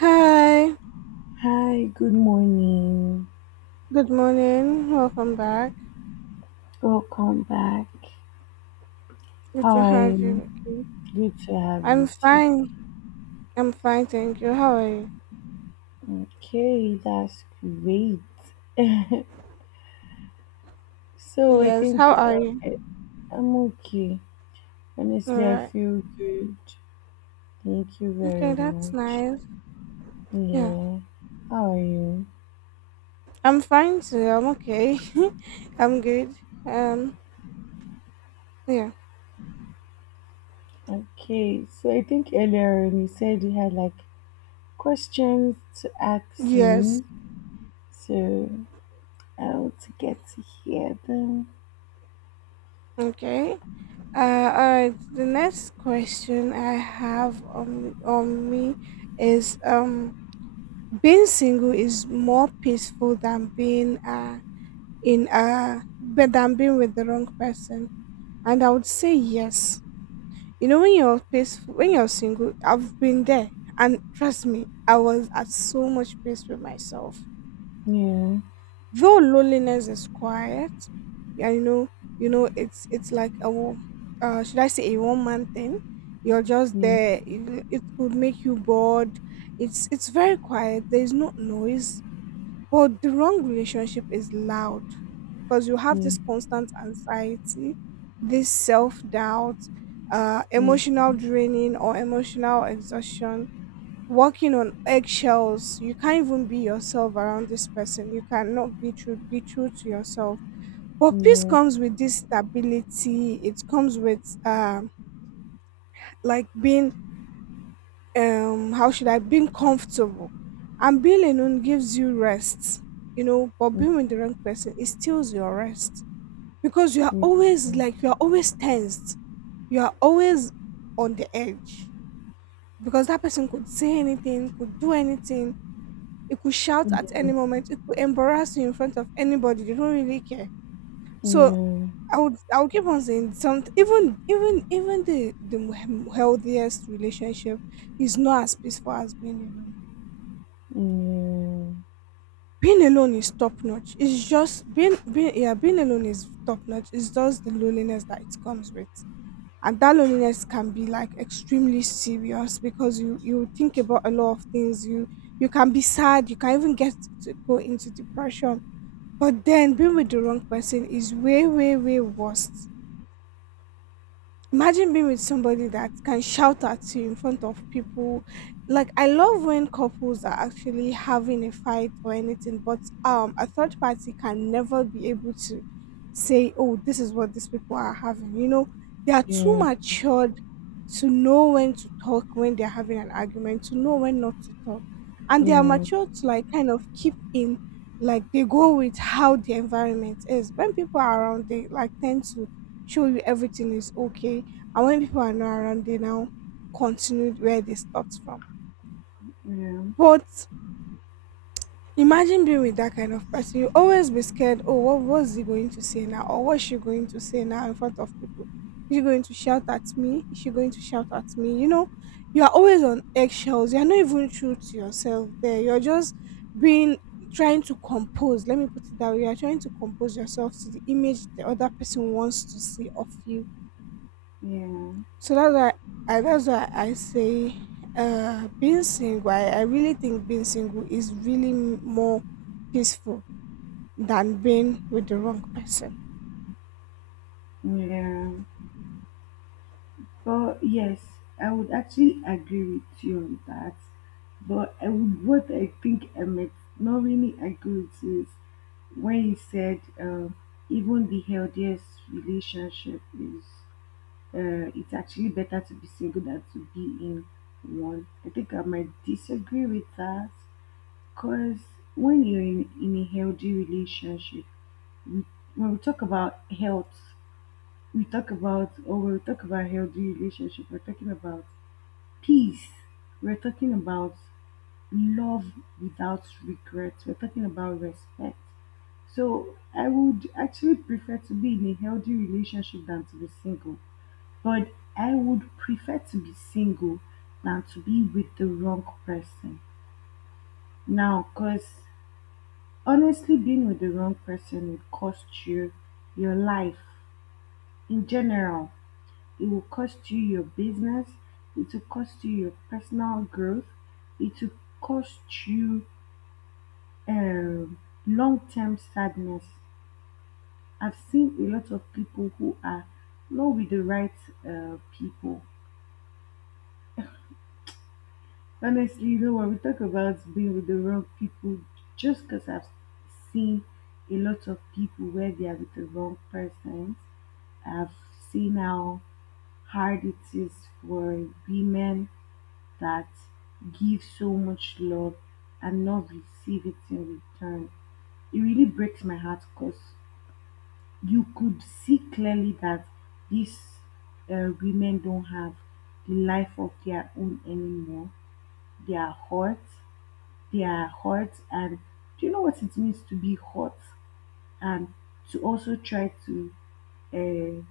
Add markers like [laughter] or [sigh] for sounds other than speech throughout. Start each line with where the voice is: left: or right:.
right: Hi,
left: Hi, good morning.
right: good morning. Welcome back.
left: Welcome back.
right: Good to
left: Hi,
right: have you. Okay.
left: good to have
right: I'm
left: you too.
right: fine. I'm fine, thank you. How are you?
left: Okay, that's great. So I
right: Yes,
left: think
right: how are you?
left: I'm okay.
right: All
left: Honestly, I
right: right.
left: feel good. Thank you
right: Okay,
left: very
right: that's
left: much.
right: nice. Yeah,
left: Yeah. How are you?
right: I'm fine too. I'm okay. [laughs] I'm good. Um, yeah.
left: Okay, so I think earlier on you said you had like questions to ask
right: Yes.
left: me. So I want to get to hear them.
right: Okay. Uh, all right. The next question I have on me is being single is more peaceful than being in but than being with the wrong person, and I would say yes. You know, when you're peaceful, when you're single, I've been there, and trust me, I was at so much peace with myself,
left: Yeah,
right: though loneliness is quiet. Yeah, you know, it's like should I say a one man thing. You're just
left: yeah,
right: there, it could make you bored. It's very quiet, there's no noise. But the wrong relationship is loud because you have
left: yeah.
right: this constant anxiety, this self doubt,
left: Yeah.
right: emotional draining or emotional exhaustion, walking on eggshells. You can't even be yourself around this person. You cannot be true, be true to yourself. But peace
left: Yeah.
right: comes with this stability. It comes with like being, how should I, being comfortable. And being alone gives you rest, you know, but being with
left: Mm,
right: the wrong person, it steals your rest because you are always like you
left: mm,
right: are always tensed. You are always on the edge because that person could say anything, could do anything. It could shout
left: mm.
right: at any
left: Yeah.
right: moment, it could embarrass you in front of anybody. They don't really care. So
left: Yeah.
right: I would keep on saying, some even the healthiest relationship is not as peaceful as being alone.
left: Yeah.
right: Being alone is top notch. It's just being, yeah, being alone is top notch. It's just the loneliness that it comes with. And that loneliness can be like extremely serious because you think about a lot of things. You can be sad, you can even get to go into depression. But then being with the wrong person is way, way, way worse. Imagine being with somebody that can shout at you in front of people. Like, I love when couples are actually having a fight or anything, but a third party can never be able to say, oh, this is what these people are having, you know. They are
left: Yeah.
right: too
left: Yeah.
right: matured to know when to talk when they're having an argument, to know when not to talk. And they are mature to like kind of keep in, like they go with how the environment is. When people are around, they like tend to show you everything is okay. And when people are not around, they now continue where they stopped from.
left: Yeah,
right: But imagine being with that kind of person. You always be scared. Oh, what was he going to say now? Or what's she going to say now in front of people? Is she going to shout at me? Is she going to shout at me? You know, you are always on eggshells. You are not even true to yourself there. You're just being, trying to compose. Let me put it that way. You are trying to compose yourself to the image the other person wants to see of you. So that's why I say, being single. I really think being single is really more peaceful than being with the wrong person.
left: yeah, yeah. But yes, I would actually agree with you on that. But I would, what I think I might not really agree with is when you said even the healthiest relationship is it's actually better to be single than to be in one. I think I might disagree with that. Because when you're in a healthy relationship, we, when we talk about health, we talk about, or when we talk about healthy relationship, we're talking about peace. We're talking about love without regrets. We're talking about respect. So I would actually prefer to be in a healthy relationship than to be single. But I would prefer to be single than to be with the wrong person. Now, because honestly, being with the wrong person will cost you your life in general. It will cost you your business. It will cost you your personal growth. It will cost you um, long term sadness. I've seen a lot of people who are not with the right people. Honestly, you know, when we talk about being with the wrong people, just because I've seen a lot of people where they are with the wrong persons, I've seen how hard it is for women that give so much love and not receive it in return. It really breaks my heart because you could see clearly that these women don't have the life of their own anymore. They are hurt, their hearts, and do you know what it means to be hot and to also try to uh,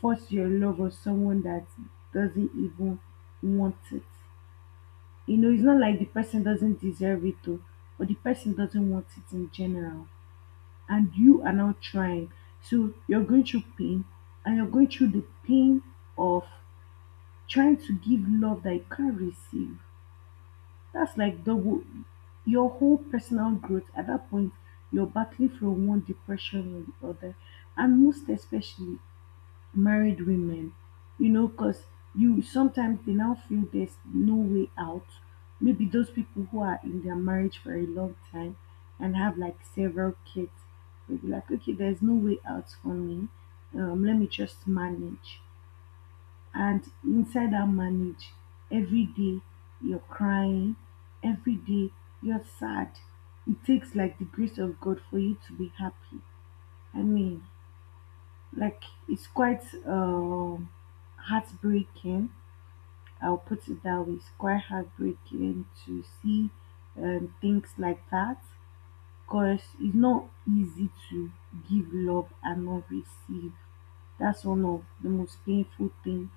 left: force your love on someone that doesn't even want it? You know, it's not like the person doesn't deserve it though, but the person doesn't want it in general, and you are now trying. So you're going through pain, and you're going through the pain of trying to give love that you can't receive. That's like double your whole personal growth at that point. You're battling from one depression or the other, and most especially married women, you know, because you sometimes they now feel there's no way out. Maybe those people who are in their marriage for a long time and have like several kids, they'll be like, okay, there's no way out for me. Let me just manage. And inside that marriage, every day you're crying, every day you're sad. It takes like the grace of God for you to be happy. I mean, like, it's quite heartbreaking. I'll put it that way. It's quite heartbreaking to see things like that. Cause it's not easy to give love and not receive. That's one of the most painful thing.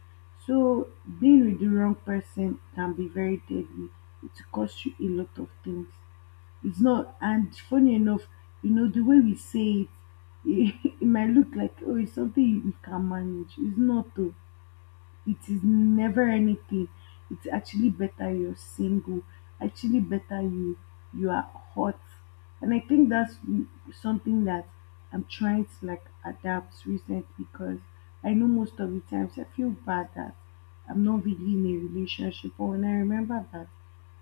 left: So being with the wrong person can be very deadly. It costs you a lot of things. It's not, and funny enough, you know the way we say it, [laughs] it might look like, oh, it's something you can manage. It's not. Though, it is never anything. It's actually better you're single, actually better you are hot. And I think that's something that I'm trying to like adapt recently because I know most of the times I feel bad that I'm not really in a relationship. But when I remember that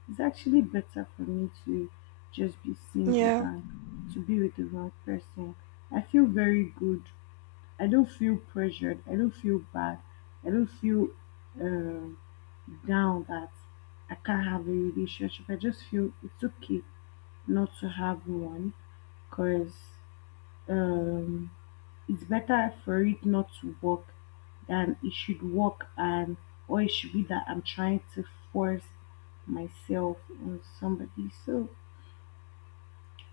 left: it's actually better for me to just be single
right: Yeah.
left: than to be with the wrong person, I feel very good. I don't feel pressured. I don't feel bad. I don't feel um, down that I can't have a relationship. I just feel it's okay not to have one because um, it's better for it not to work than it should work, and or it should be that I'm trying to force myself on somebody. So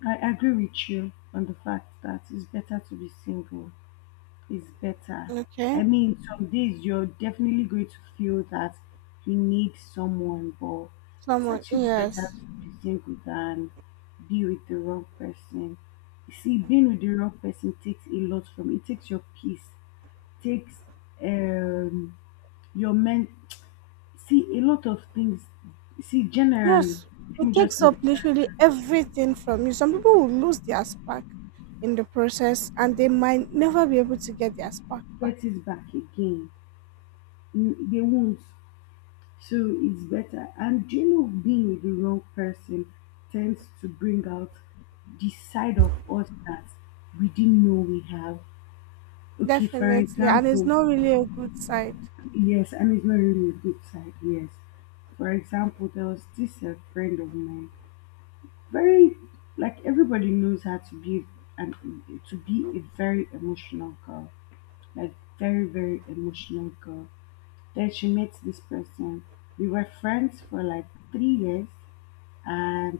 left: I agree with you on the fact that it's better to be single. Is better.
right: Okay.
left: I mean, some days you're definitely going to feel that you need someone, but it's
right: Someone.
left: actually better
right: Yes.
left: to be single than be with the wrong person. You see, being with the wrong person takes a lot from you. It takes your peace, takes um your men. See, a lot of things. See, generally,
right: Yes,
left: let
right: it
left: me just
right: takes
left: leave
right: up
left: it at
right: literally everything from you. Some
left: that.
right: people will lose their spark in the process and they might never be able to get their spark back.
left: Get it back again. Mm. They won't. So it's better. And do you know, being with the wrong person tends to bring out the side of us that we didn't know we have. Okay, for
right: Definitely. And it's
left: example,
right: not really a good sign.
left: yes, and it's not really a good side, yes. For example, there was this friend of mine, very, like everybody knows her to be an, to be a very emotional girl, like very, very emotional girl. Then she met this person. We were friends for like 3 years, and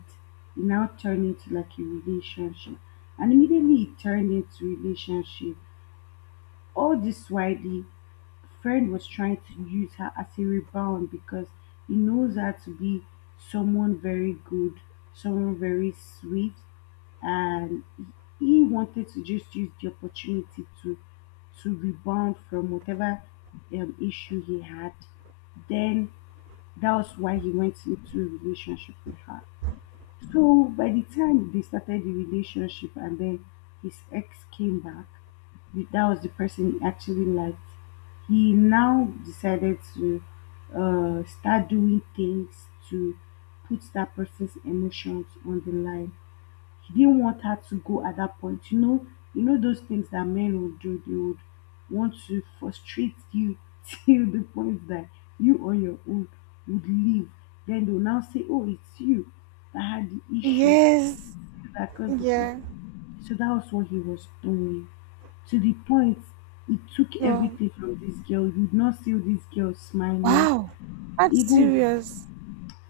left: it now turned into like a relationship. And immediately it turned into relationship. All this while the friend was trying to use her as a rebound because he knows her to be someone very good, someone very sweet, and he wanted to just use the opportunity to rebound from whatever issue he had. Then that was why he went into a relationship with her. So by the time they started the relationship and then his ex came back, that was the person he actually liked. He now decided to start doing things to put that person's emotions on the line. He didn't want her to go at that point. You know, those things that men would do. They would want to frustrate you [laughs] till the point that you on your own would leave. Then they'll now say, "Oh, it's you that had the issue
right: Yes.
left: that caused the
right: Yeah.
left: problem." So that was what he was doing. To the point, it took
right: No.
left: everything from this girl. You'd not see this girl smiling,
right: Wow. That's
left: even
right: serious.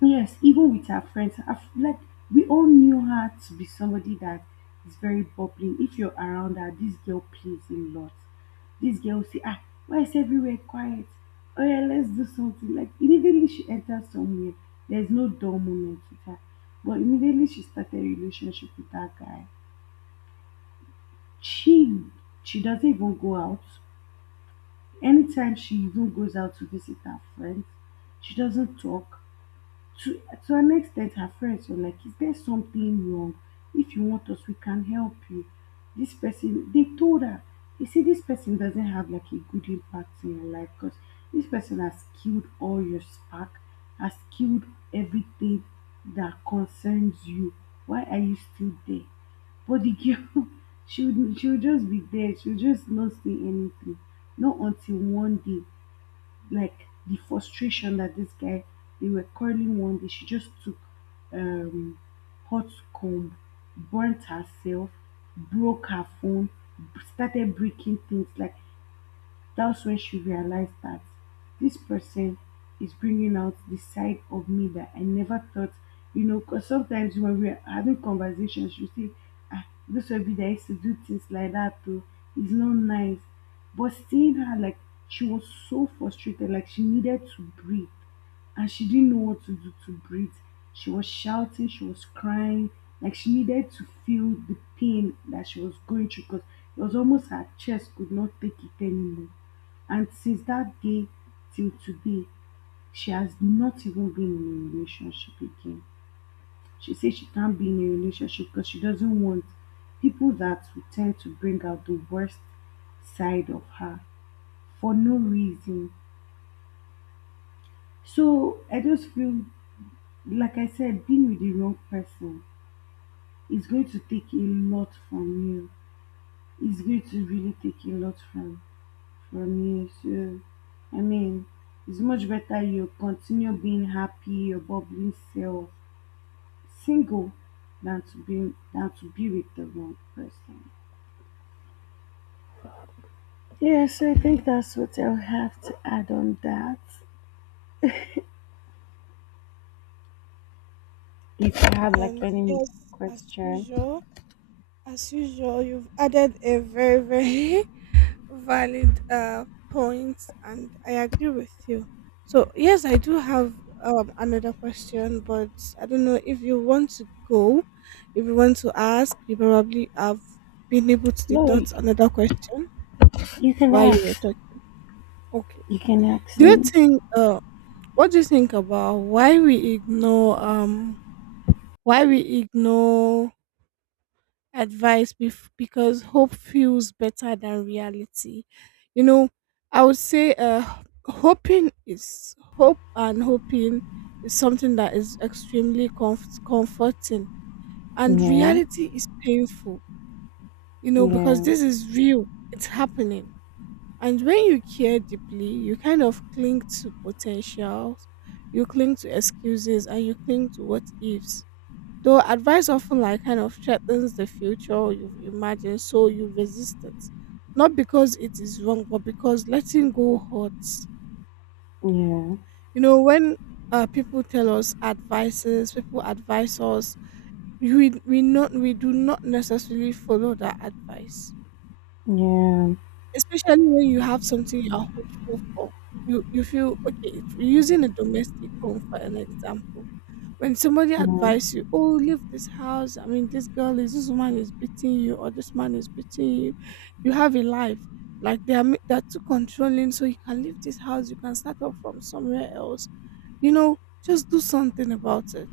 left: yes, even with her friends, like we all knew her to be somebody that is very bubbling. If you're around her, this girl plays a lot. This girl will say, ah, why is everywhere quiet? Oh yeah, let's do something. Like immediately she enters somewhere, there's no dull moment with her. But immediately she started a relationship with that guy. She she doesn't even go out. Anytime she even goes out to visit her friends, she doesn't talk. to to an extent, her friends were like, is there something wrong? If you want us, we can help you. This person, they told her, you see this person doesn't have like a good impact in your life because this person has killed all your spark, has killed everything that concerns you. Why are you still there? But the girl [laughs] she would just be there, she would just not say anything. Not until one day, like the frustration that this guy, they were quarreling one day, she just took um hot comb, burnt herself, broke her phone, started breaking things. Like, that's when she realized that this person is bringing out the side of me that I never thought. You know, because sometimes when we're having conversations, you see, ah, this will be that used to do things like that too. It's not nice. But seeing her, like, she was so frustrated, like, she needed to breathe, and she didn't know what to do to breathe. She was shouting, she was crying, like she needed to feel the pain that she was going through because it was almost her chest could not take it anymore. And since that day till today, she has not even been in a relationship again. She says she can't be in a relationship because she doesn't want people that will tend to bring out the worst side of her for no reason. So I just feel, like I said, being with the wrong person is going to take a lot from you. It's going to really take a lot from you. So I mean, it's much better you continue being happy, your bubbling, self, single, than to be with the wrong person. Yeah, so I think that's what I'll have to add on that. If you have like
right: And
left: any
right: yes, as
left: question,
right: usual, as usual, you've added a very, very [laughs] valid points, and I agree with you. So yes, I do have another question, but I don't know if you want to go if you want to ask. You probably have been able to
left: no,
right: deduct another question
left: you can
right: while you were
left: ask.
right: talking. Okay.
left: You can ask
right: do you
left: me.
right: think What do you think about why we ignore why we ignore advice, because hope feels better than reality. You know, I would say, hoping is hope, and hoping is something that is extremely comforting, and
left: Yeah,
right: reality is painful. You know, because
left: yeah,
right: this is real; it's happening. And when you care deeply, you kind of cling to potentials, you cling to excuses, and you cling to what ifs. Though advice often like kind of threatens the future you've imagined, so you resist it. Not because it is wrong, but because letting go hurts.
left: yeah,
right: You know, when people tell us advices, people advise us, we do not necessarily follow that advice,
left: yeah,
right: especially when you have something you are hopeful for. You feel, okay, if using a domestic home for an example. When somebody
left: yeah,
right: advises you, oh, leave this house. I mean, this girl is, this woman is beating you, or this man is beating you. You have a life, like they are they're too controlling, so you can leave this house. You can start up from somewhere else. You know, just do something about it.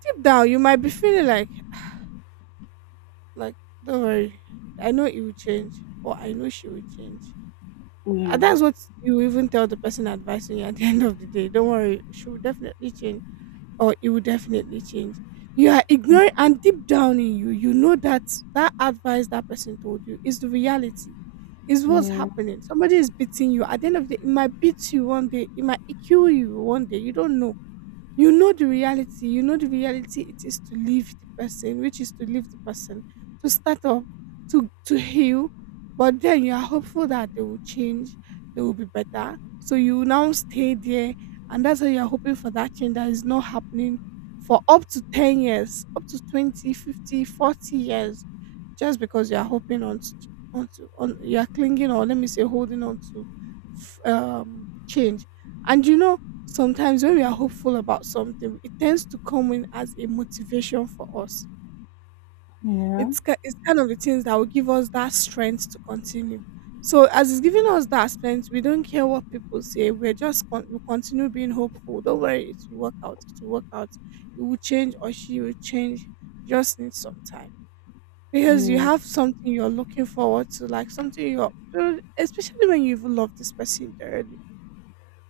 right: Deep down, you might be feeling like, like don't worry, I know it will change, or I know she will change.
left: yeah,
right: Uh,
left: yeah,
right: That's what you even tell the person advising you at the [laughs] end of the day. Don't worry, she will definitely change, or it will definitely change. You are ignoring, and deep down in you, you know that that advice that person told you is the reality, is what's happening. Somebody is beating you. At the end of the day, it might beat you one day, it might kill you one day. You don't know. You know the reality, it is to leave the person, to start up, to heal. But then you are hopeful that they will change, they will be better, so you now stay there. And that's how you're hoping for that change that is not happening for up to 10 years, up to 20, 50, 40 years, just because you're hoping on to, ch- on, to, on you're clinging, or let me say, holding on to change. And you know, sometimes when we are hopeful about something, it tends to come in as a motivation for us.
left: yeah,
right: It's kind of the things that will give us that strength to continue. So as it's giving us that strength, we don't care what people say. We're just we continue being hopeful. Don't worry, it will work out. It will work out. It will change, or she will change. Just need some time because you
left: yeah,
right: have something you're looking forward to, like something you're, especially when you even love this person dearly,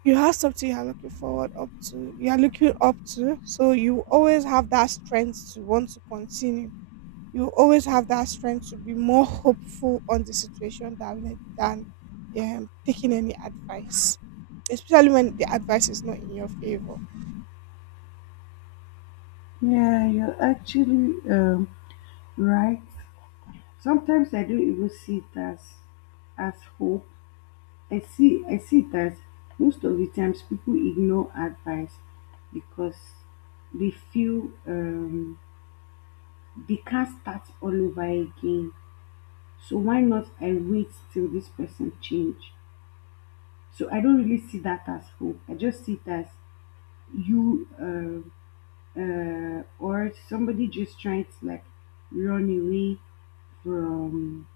right: you have something you're looking forward up to, you're looking up to, so you always have that strength to want to continue. You always have that strength to be more hopeful on the situation than taking any advice, especially when the advice is not in your favor.
left: yeah, you're actually right. Sometimes I don't even see it as hope. I see it as most of the times people ignore advice because they feel they can't start all over again. So why not I wait till this person change? So I don't really see that as hope. I just see it as you or somebody just trying to like run away from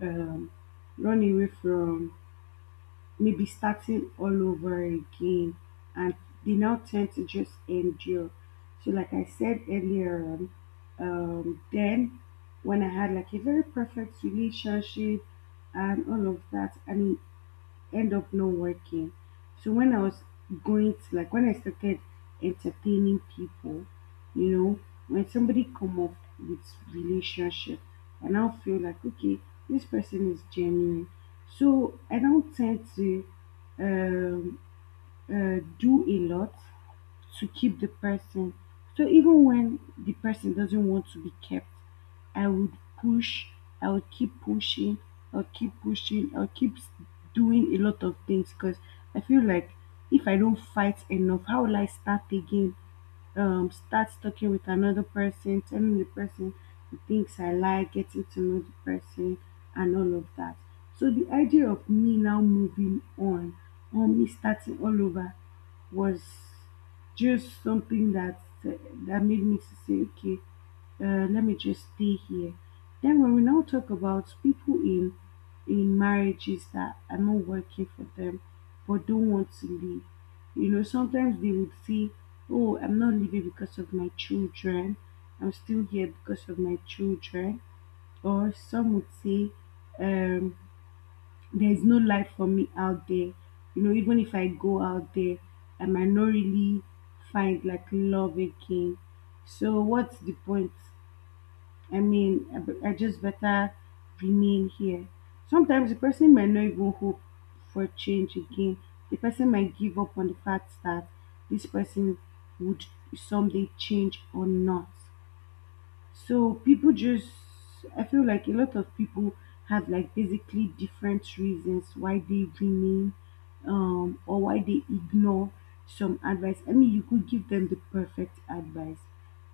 left: um, run away from maybe starting all over again, and they now tend to just endure. So like I said earlier on, then when I had like a very perfect relationship and all of that, and end up not working. So when I was going to like when I started entertaining people, you know, when somebody come up with relationship, I now feel like, okay, this person is genuine. So I don't tend to um do a lot to keep the person. So even when the person doesn't want to be kept, I would push, I would keep pushing, I'll keep pushing, doing a lot of things, because I feel like, if I don't fight enough, how will I start again? Start talking with another person, telling the person the things I like, getting to know the person, and all of that. So the idea of me now moving on, or me starting all over, was just something that made me to say, okay, let me just stay here. Then when we now talk about people in marriages that are not working for them, but don't want to leave. You know, sometimes they would say, oh, I'm not leaving because of my children. I'm still here because of my children. Or some would say, um, there's no life for me out there. You know, even if I go out there, I might not really find like love again. So, what's the point? I mean, I just better remain here. Sometimes the person may not even hope for change again. The person might give up on the fact that this person would someday change or not. So I feel like a lot of people have like basically different reasons why they remain, or why they ignore some advice. I mean, you could give them the perfect advice,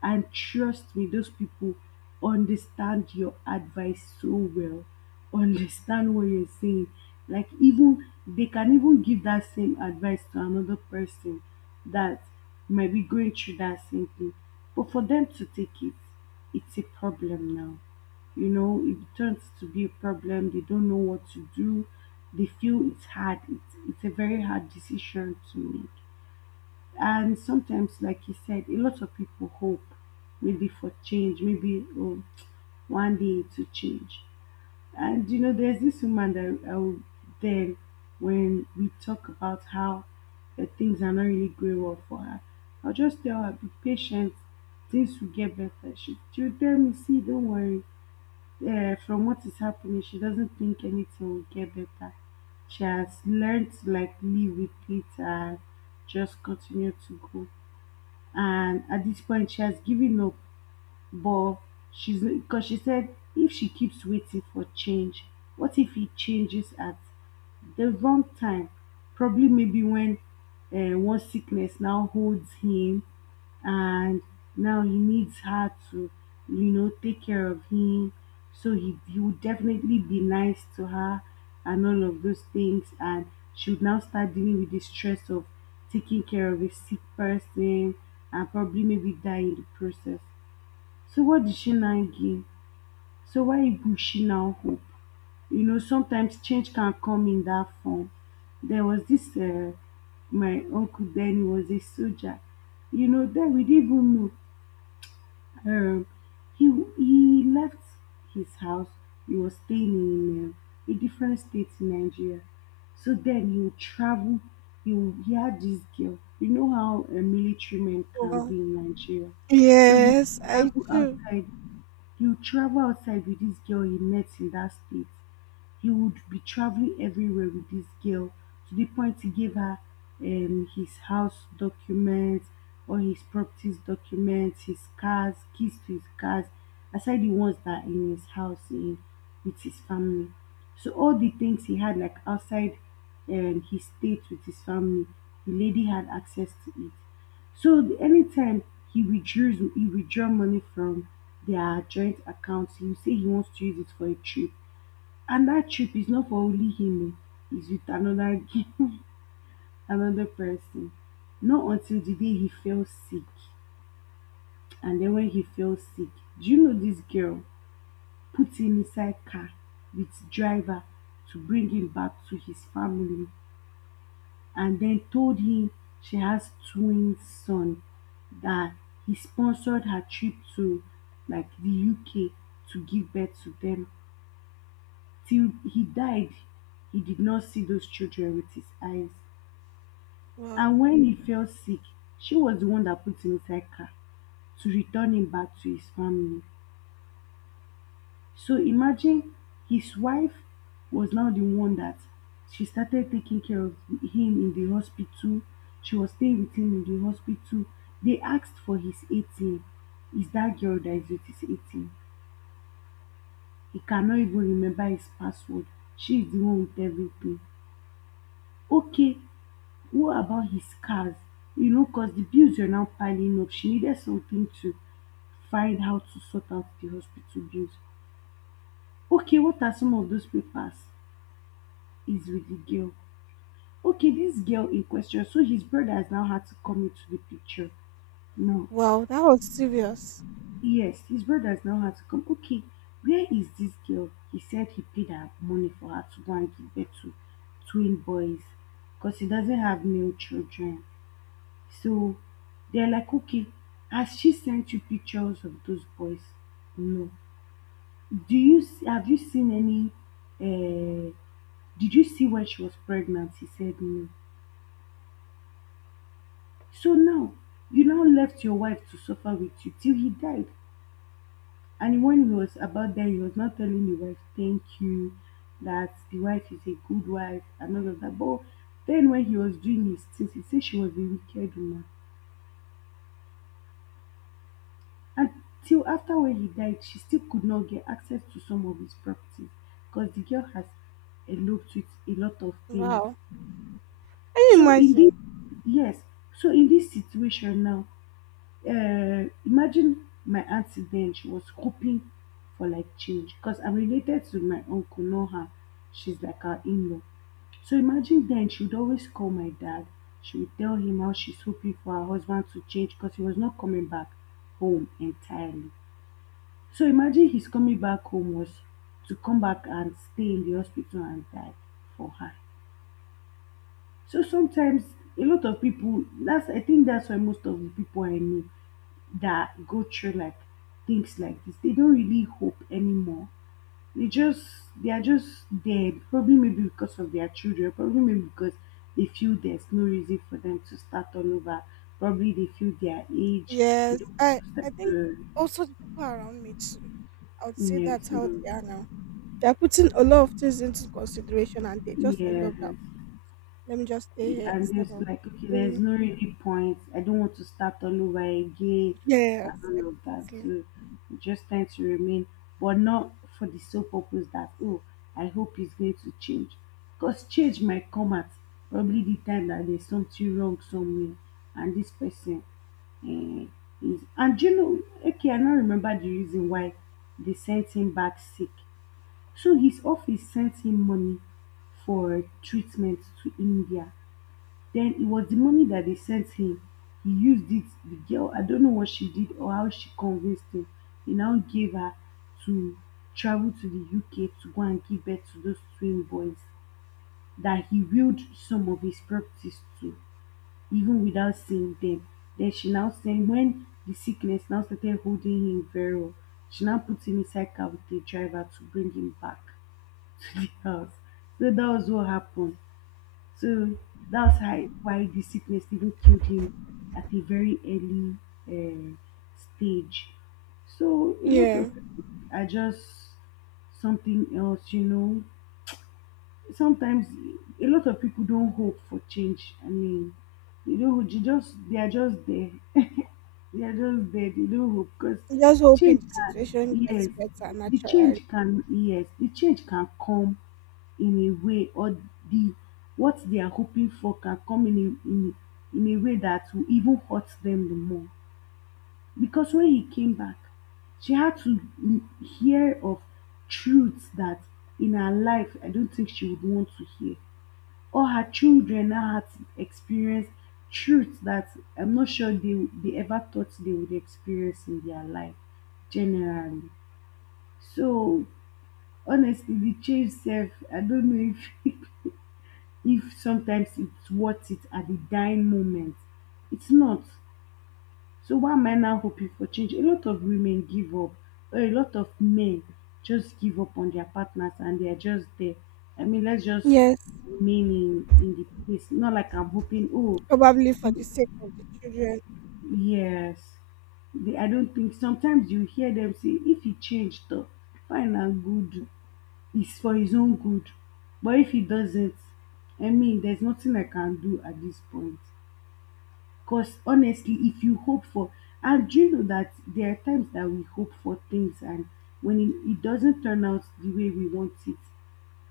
left: and trust me, those people understand your advice so well, [laughs] understand what you're saying. Like, even they can even give that same advice to another person that might be going through that same thing, but for them to take it, it's a problem now. You know, it turns to be a problem. They don't know what to do. They feel it's hard. It's a very hard decision to make. And sometimes, like you said, a lot of people hope maybe for change, maybe, oh, one day to change. And you know, there's this woman that I will, then when we talk about how things are not really going well for her, I'll just tell her, be patient, things will get better. She'll tell me, see, don't worry, from what is happening, she doesn't think anything will get better. She has learned to like live with it and just continue to go. And at this point, she has given up, but she's because she said, if she keeps waiting for change, what if it changes at the wrong time? Probably maybe when one sickness now holds him, and now he needs her to, you know, take care of him. So he would definitely be nice to her and all of those things. And she would now start dealing with the stress of taking care of a sick person, and probably maybe die in the process. So what did she now gain? So why would she now hope? You know, sometimes change can come in that form. There was my uncle, then, he was a soldier. You know, then we didn't even know. Um, he left his house. He was staying in a different state in Nigeria. So then he would travel. He had this girl. You know how military men can
right: Wow.
left: be in Nigeria. So he
right: Yes,
left: would
right: I
left: travel
right: do.
left: outside, you travel outside with this girl he met in that state, he would be traveling everywhere with this girl, to the point he gave her his house documents, all his properties documents, his cars, keys to his cars, aside the ones that are in his house in with his family. So all the things he had like outside his state with his family, the lady had access to it. So anytime he withdraw money from their joint account, he will say he wants to use it for a trip, and that trip is not for only him, oh, it's with another [laughs] another person. Not until the day he fell sick, and then when he fell sick, do you know this girl put him inside car with driver to bring him back to his family, and then told him she has twin son, that he sponsored her trip to like the UK to give birth to them. Till he died, he did not see those children with his eyes. And
right: Wow,
left: when he fell sick, she was the one that put him inside car to return him back to his family. So imagine, his wife was now the one that she started taking care of him in the hospital. She was staying with him in the hospital. They asked for his ATM. It's that girl that is with his ATM. He cannot even remember his password. She is the one with everything. Okay, what about his cars? You know, because the bills were now piling up. She needed something to find how to sort out the hospital bills. Okay, what are some of those papers? Is with the girl. Okay, this girl in question. So his brother has now had to come into the picture. No.
right: wow, that was serious.
left: Yes, his brother has now had to come. Okay, where is this girl? He said he paid her money for her to go and give birth to twin boys because he doesn't have male children. So they're like, okay, has she sent you pictures of those boys? No. Have you seen any? Uh, did you see when she was pregnant? He said no. So now, you now left your wife to suffer with you till he died. And when he was about there, he was not telling the wife thank you, that the wife is a good wife, and all of that. But then when he was doing his things, he said she was a wicked woman. And till after when he died, she still could not get access to some of his properties, because the girl has eloped with a lot of things.
right: Wow, can you
left: So in
right: imagine?
left: this, yes, so in this situation now, imagine, my auntie, then, she was hoping for like change, because I'm related to my uncle, not her. She's like our in-law. So imagine, then she would always call my dad. She would tell him how she's hoping for her husband to change, because he was not coming back home entirely. So imagine his coming back home was to come back and stay in the hospital and die for her. So sometimes a lot of people, that's I think that's why most of the people I knew that go through like things like this, they don't really hope anymore. They just, they are just dead, probably maybe because of their children, probably maybe because they feel there's no reason for them to start all over. Probably they feel their age, they
right: Yes,
left: don't want
right: I
left: to start,
right: I think also the people around me too. I would say
left: yeah,
right: that's how
left: so,
right: they are now. They're putting a lot of things into consideration and they just end up that
left: yes.
right: let me just stay here
left: I'm
right: instead
left: just
right: of
left: like, okay,
right: going,
left: there's no really point. I don't want to start all over again and
right: yes.
left: all of that. So I'm just trying to remain, but not for the sole purpose that, oh, I hope he's going to change. Because change might come at probably the time that there's something wrong somewhere, and this person eh, is. And do you know, okay, I don't remember the reason why they sent him back sick. So his office sent him money for treatment to India, then it was the money that they sent him. He used it. The girl, I don't know what she did or how she convinced him. He now gave her to travel to the UK to go and give birth to those twin boys that he willed some of his properties to, even without seeing them. Then she now said, when the sickness now started holding him very well, she now put him inside car with the driver to bring him back to the house. So that was what happened. So that's how, why the sickness even killed him at a very early uh, stage. So a lot
right: Yeah.
left: of people are just something else, you know. Sometimes a lot of people don't hope for change. I mean, you know, you just they are just there. [laughs] They are just there. They don't hope because
right: I'm just hoping
left: change.
right: the situation gets
left: Yes,
right: better
left: the
right: natural.
left: change can. Yes, the change can come in a way, or the what they are hoping for can come in in a way that will even hurt them the more. Because when he came back, she had to hear of truths that in her life I don't think she would want to hear. Or her children now had to experience truths that I'm not sure they ever thought they would experience in their life generally. So honestly, the change self, I don't know if [laughs] if sometimes it's worth it at the dying moment. It's not. So why am I now hoping for change? A lot of women give up, or a lot of men just give up on their partners and they are just there. I mean, let's just
right: Yes.
left: remain in the place. Not like I'm hoping, oh,
right: Probably for the
left: you,
right: sake of the children.
left: yes. They, I don't think sometimes you hear them say, if he changed, though, fine and good. It's for his own good. But if he doesn't, I mean, there's nothing I can do at this point. Because honestly, if you hope for, and do you know that there are times that we hope for things and when it doesn't turn out the way we want it,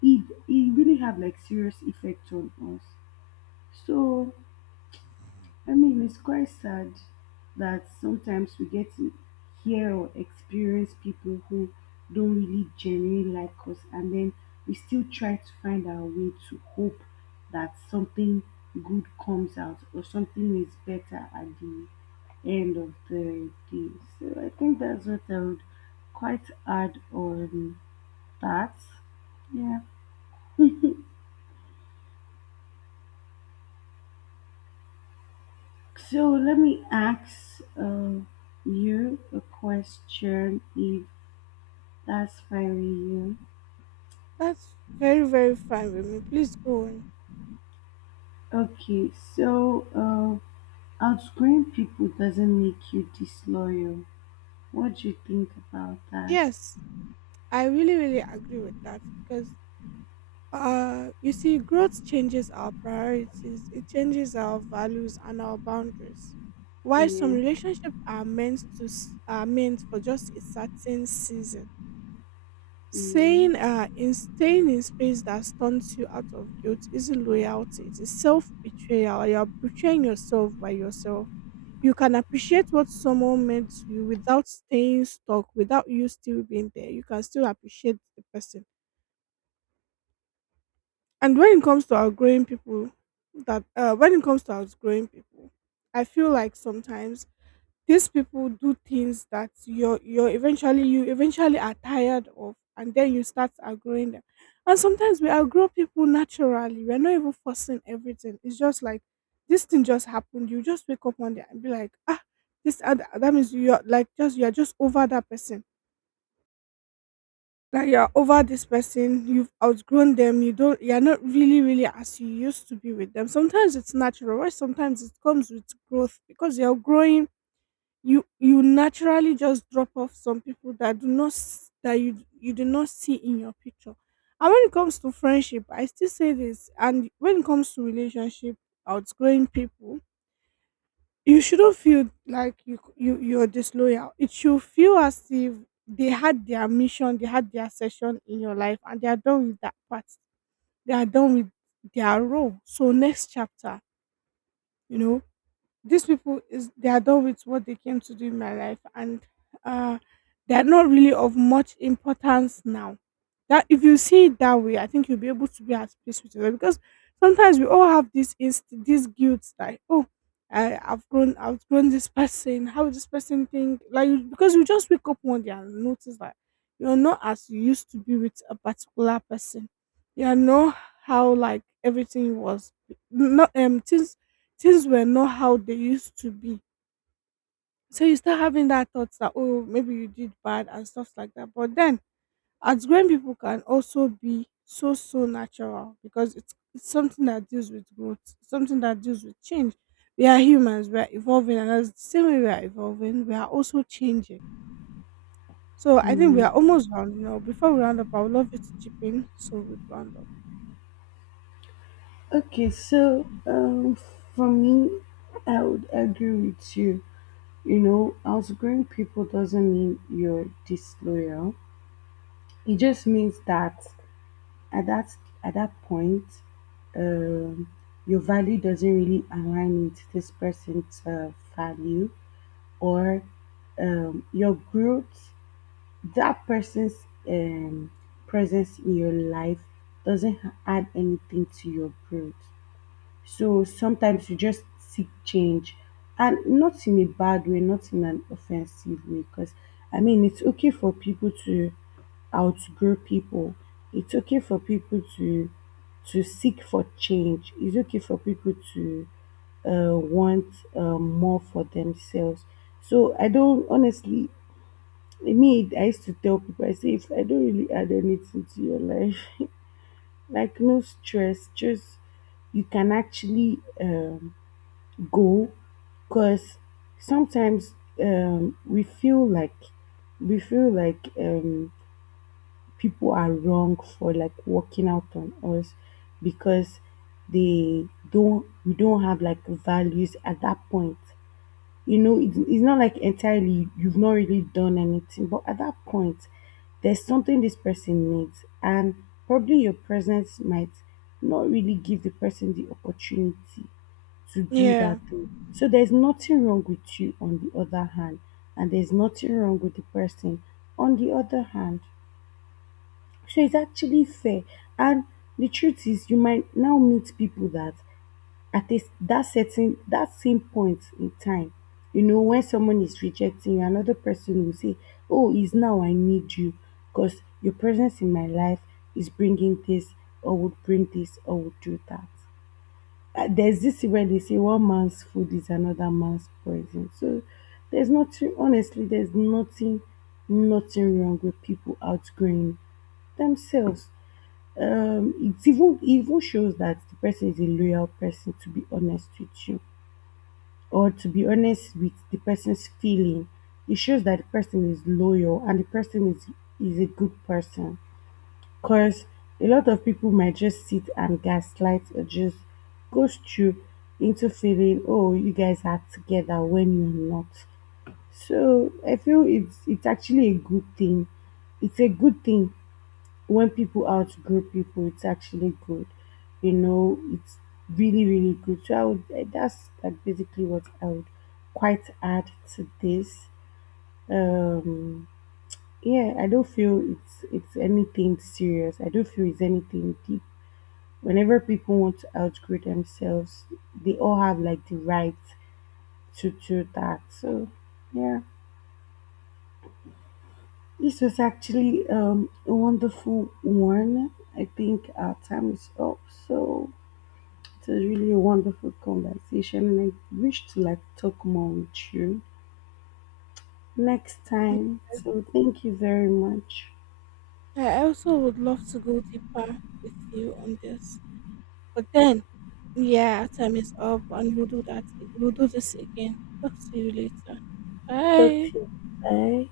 left: it really have like serious effect on us. So I mean, it's quite sad that sometimes we get to hear or experience people who don't really genuinely like us, and then we still try to find our way to hope that something good comes out or something is better at the end of the day. So I think that's what I would quite add on that. Yeah. So let me ask you a question if that's fine with you.
right: That's very, very fine with me. Please go on.
left: Okay, so outgrowing people doesn't make you disloyal. What do you think about that?
right: Yes. I really, really agree with that because, you see, growth changes our priorities, it changes our values and our boundaries. While some
left: Yeah.
right: relationships are meant for just a certain season, saying
left: Mm.
right: in staying in space that stunts you out of guilt isn't loyalty. It is self betrayal. You're betraying yourself by yourself. You can appreciate what someone meant to you without staying stuck, without you still being there. You can still appreciate the person. And when it comes to outgrowing people, that when it comes to outgrowing people, I feel like sometimes these people do things that you're eventually you eventually are tired of, and then you start outgrowing them. And sometimes we outgrow people naturally, we're not even forcing everything. It's just like this thing just happened, you just wake up one day and be like, ah, this and that, means you're like, just, you're just over that person. Like you're over this person, you've outgrown them. You're not really really as you used to be with them. Sometimes it's natural, or sometimes it comes with growth. Because you're growing, you naturally just drop off some people that do not that you do not see in your picture. And when it comes to friendship, I still say this, and when it comes to relationship, outgrowing people, you shouldn't feel like you're disloyal. It should feel as if they had their mission, they had their session in your life, and they are done with that part. They are done with their role. So next chapter, you know, these people is, they are done with what they came to do in my life, and uh they are not really of much importance now. That if you see it that way, I think you'll be able to be at peace with yourself because sometimes we all have this inst this guilt, like, oh, I've grown this person, how would this person think, like, you, because you just wake up one day and notice that you're not as you used to be with a particular person. You know, how like everything was, not things were not how they used to be. So you start having that thoughts that, oh, maybe you did bad and stuff like that. But then as grown people can also be so, so natural because it's something that deals with growth, something that deals with change. We are humans, we are evolving, and as the same way we are evolving, we are also changing. So I think we
left: Yeah.
right: are almost rounding up. Before we round up, I would love you to chip in, so we round up.
left: Okay, so for me, I would agree with you. You know, outgrowing people doesn't mean you're disloyal. It just means that at that at that point, um, your value doesn't really align with this person's value, or your growth, that person's um, presence in your life doesn't add anything to your growth. So sometimes you just seek change and not in a bad way, not in an offensive way, because I mean, it's okay for people to outgrow people. It's okay for people to seek for change. It's okay for people to want more for themselves. So I don't honestly. Me, I used to tell people, I say, if I don't really add anything to your life, [laughs] like no stress, just you can actually go because sometimes we feel like we feel like um, people are wrong for like walking out on us because they don't we don't have like values at that point you know it's not like entirely you've not really done anything but at that point there's something this person needs and probably your presence might not really give the person the opportunity to do that
right: Yeah,
left: thing. So there's nothing wrong with you on the other hand, and there's nothing wrong with the person on the other hand. So it's actually fair. And the truth is, you might now meet people that at this that certain that same point in time, you know, when someone is rejecting you, another person will say, "Oh, it's now I need you, because your presence in my life is bringing this, or would bring this, or would do that." There's this thing where they say one man's food is another man's poison. So there's nothing, honestly, there's nothing, nothing wrong with people outgrowing themselves. It even shows that the person is a loyal person. To be honest with you, or to be honest with the person's feeling, it shows that the person is loyal and the person is a good person. Cause a lot of people might just sit and gaslight or just ghost you into feeling, oh, you guys are together when you're not. So I feel it's actually a good thing. It's a good thing when people outgrow people. It's actually good, you know. It's really really good. So I would that's like basically what I would quite add to this. Um, yeah, I don't feel it's anything serious. I don't feel it's anything deep whenever people want to outgrow themselves, they all have like the right to do that. So, yeah, this was actually a wonderful one. I think our time is up. So, it was really a wonderful conversation, and I wish to like talk more with you next time. So, thank you very much.
right: I also would love to go deeper with you on this, but then, yeah, time is up, and we'll do that. We'll do this again. Talk to you later.
left: Talk
right: Bye.
left: to you. Bye.